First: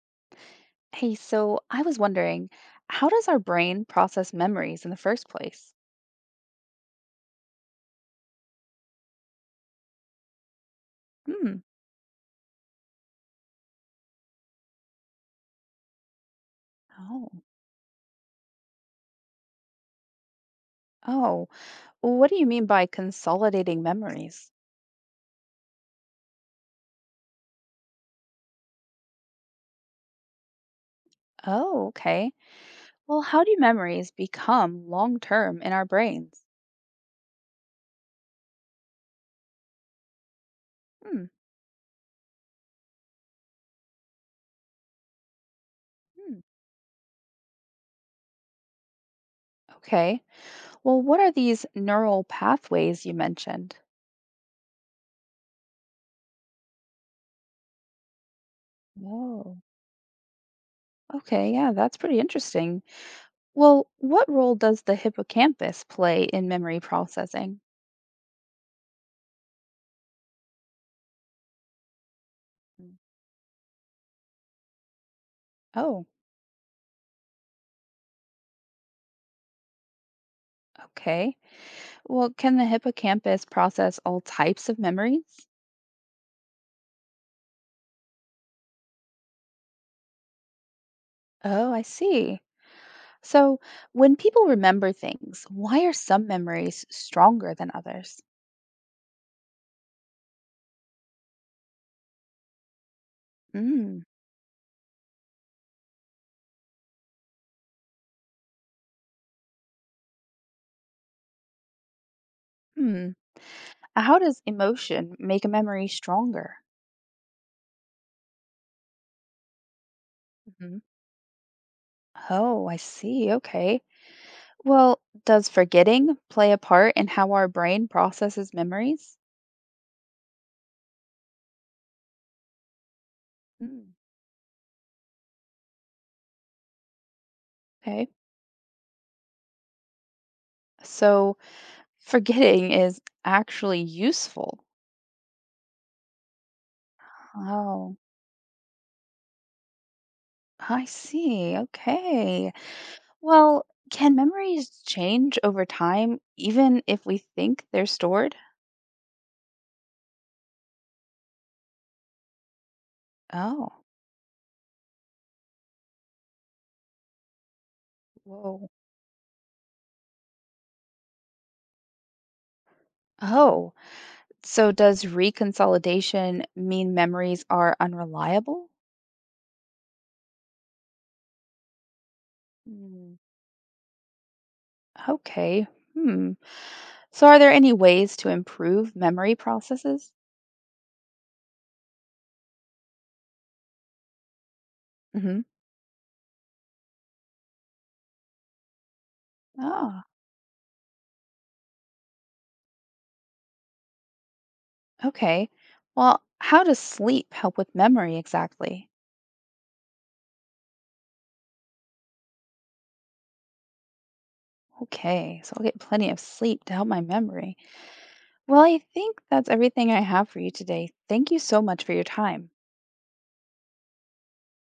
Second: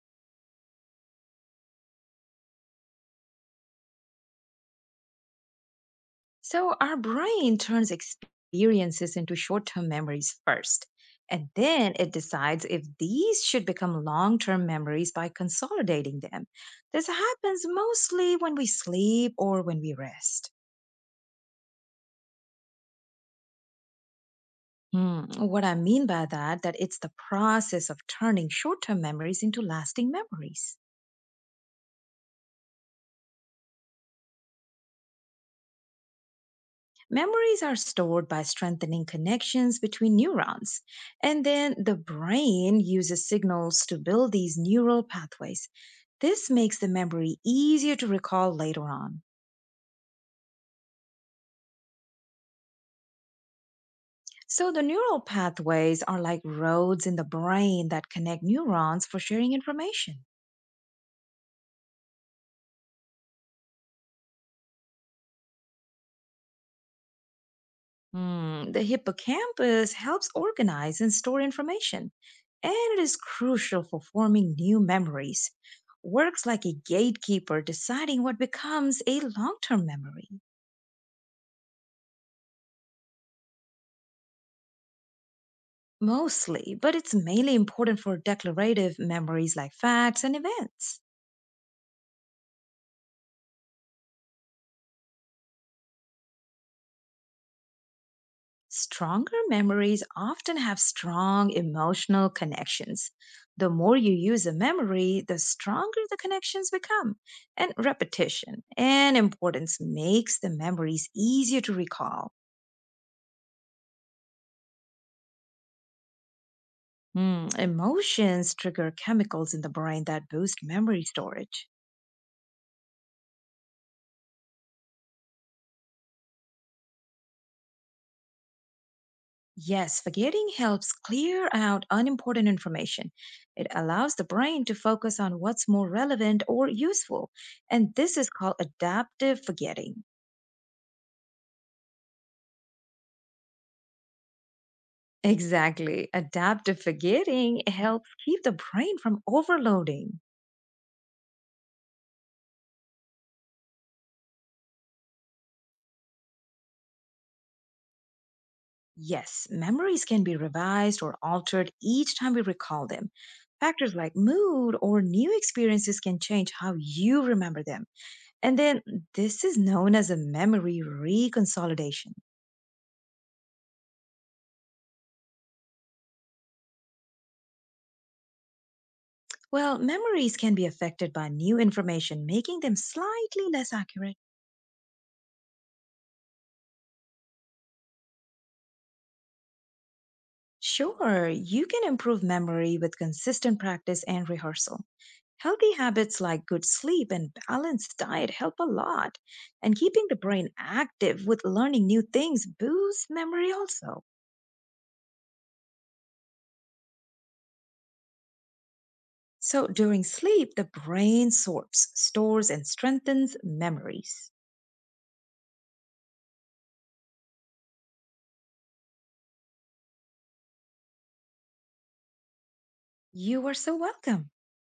Hey, so I was wondering, how does our brain process memories in the first place? So, our brain turns experiences into short term memories first, and Hmm. then it decides if these should become long term memories by consolidating them. This Oh, happens mostly when we sleep or when we rest. Oh, what do you mean by consolidating memories? What I mean by that, that it's the process of turning short-term memories into lasting memories. Oh, okay. Well, how do memories become long-term in our brains? Memories are stored by strengthening connections between neurons, Hmm. and then the brain uses signals to build these neural pathways. Hmm. This makes the memory easier to recall later on. Okay. Well, what are these neural pathways you mentioned? So, the neural pathways are like roads in the brain that connect neurons for sharing Oh. information. Okay, yeah, that's pretty interesting. Well, what role does the hippocampus play in memory processing? The hippocampus helps organize and store information, and Mm. it is crucial for forming new memories. Oh, Works like a gatekeeper, deciding what becomes a long term memory. okay. Well, can the hippocampus process all types of memories? Mostly, but it's mainly important for declarative memories like facts and events. Oh, I see. So, when people remember things, why are some memories stronger than others? Stronger memories often have strong emotional connections. The more Mm, you use a memory, the stronger the connections become. And repetition and importance makes the memories easier to recall. hmm. How does emotion make a memory stronger? Emotions trigger chemicals in the brain that boost Mhm. memory storage. Oh, I see. Okay. Well, does forgetting play a part in how our brain processes memories? Yes, forgetting helps clear out unimportant information. It Mm, allows the brain to focus on what's more relevant or useful. And okay. this is called adaptive forgetting. So, forgetting is actually useful. Exactly. Adaptive forgetting Oh, helps keep the brain from overloading. I see. Okay. Well, can memories change over time even if we think they're stored? Yes, memories can be revised or altered each time we recall them. Oh, Factors like mood or new experiences can change how you remember them. And whoa. then this is known as a memory reconsolidation. Oh, so does reconsolidation mean memories are unreliable? Well, memories can be affected by new information, making them Mm, slightly less accurate. okay. Hmm. So are there any ways to improve memory processes? Sure, you can improve memory with consistent practice and rehearsal. Mm-hmm. Healthy habits like good sleep and balanced diet help a lot, and Ah, keeping the brain active with learning new things boosts memory also. okay. Well, how does sleep help with memory exactly? So, during sleep, the brain sorts, stores, and strengthens memories. Okay, so I'll get plenty of sleep to help my memory. Well, I think that's everything I have for you today. Thank you so much for your time. You are so welcome.